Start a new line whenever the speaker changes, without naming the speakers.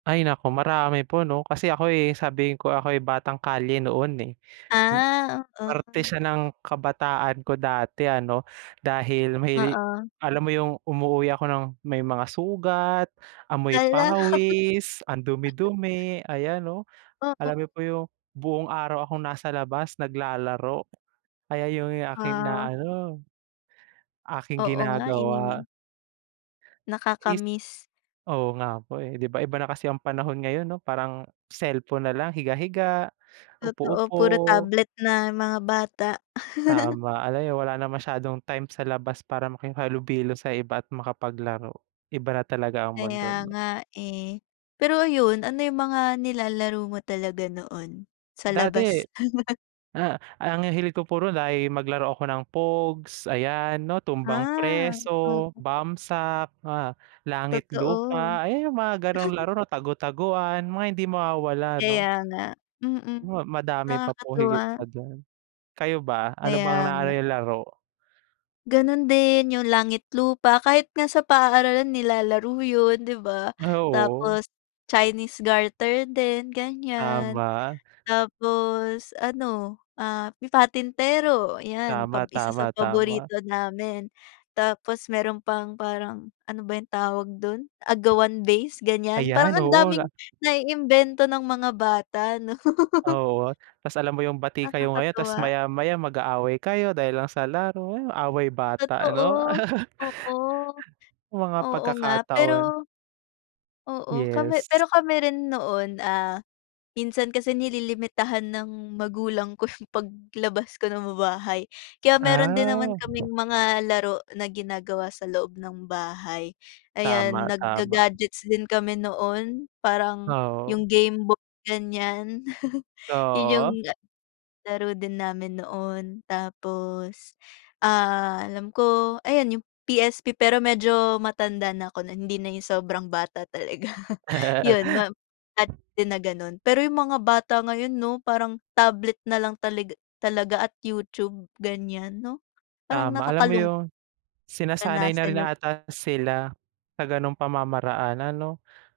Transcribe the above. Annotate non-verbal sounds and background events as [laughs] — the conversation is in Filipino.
Ay naku, marami po 'no, kasi ako'y sabihin ko ako'y batang kalye noon, eh. Hmm,
Ah,
parte
oo.
siya ng kabataan ko dati ano, dahil may
Oo.
alam mo yung umuuwi ako ng may mga sugat, amoy
Hala.
pawis, ang
[chuckles]
dumi-dumi, ayan 'no?
Oo.
Alam mo po yung buong araw akong nasa labas, naglalaro, kaya yung aking
Oo.
inaano, aking
Oo nga, eh.
ginagawa is
Nakaka-miss.
oo nga po eh, 'di ba? Iba na kasi ang panahon ngayon, 'no? Parang cellphone nalang, higa-higa,
Totoo, puro
upo-upo.
tablet na mga bata. [chuckles]
Tama, ano, eh, wala na masyadong time sa labas para makihalubilo sa iba at makapaglaro. Iba na talaga ang
Kaya
mundo, 'no?
nga, eh. Pero ayun, ano yung mga nilalaro mo talaga noon sa
Dati,
labas? [chuckles]
ah, ang hilig ko puro na ay maglaro ako ng pogs, ayan, 'no? Tumbang
Ah,
preso,
oo.
bamsak, ah, langit
Totoo.
lupa, ayan, yung mga gan'ong
[chuckles]
laro 'no, tagu-taguan, mga hindi mawawala, 'no?
Kaya nga. Mm.
Ma madami pa po
Nakakatuwa.
higit pa dun. Kayo ba, ano bang
Kaya
naano
nga.
niyong laro?
Ganun din, yung langit lupa, kahit nga sa paaralan nilalaro yun, 'di ba?
Ah, oo.
Tapos chinese garter din, ganiyan.
Tama.
Tapos ano, ah, patintero, 'yan pa
Tama,
isa sa
tama, tama.
paborito namin. Tapos meron pang parang, ano ba yung tawag dun, agawan base, ganiyan. Parang
Ayan,
ang
oo,
daming
na
naiimbento ng mga bata, 'no? [laughs]
Oo, tapos alam mo yung bati kayo ngayon, tapos
Nakakatuwa.
maya-maya mag-aaway kayo dahil lang sa laro. Yung away bata ano,
Totoo,
[chuckles]
oo.
mga
Oo nga
pagkakataon.
pero oo, kami
Yes.
pero kami rin noon, ah, minsan kasi nililimitahan ng magulang ko yung paglabas ko ng bahay, kaya meron din naman kaming
Ah.
mga laro na ginagawa sa loob ng bahay, ayan,
Tama-tama.
nagga-gadgets din kami noon, parang
Oo.
yung gameboy, ganiyan. [chuckles] Yun yung,
Oo.
ah, laro din namin noon. Tapos, ah, alam ko, ayan yung PSP pero medyo matanda na ako non hindi na yung sobrang bata talaga, yun
[laughs]
map at din na gano'n. Pero yung mga bata ngayon 'no, parang tablet nalang taliga talaga at YouTube, ganiyan, 'no, parang
Tama, alam mo
nakakalung
yun, sinasanay na rin
ranasan yung
ata sila sa gano'ng pamamaraanan, ano?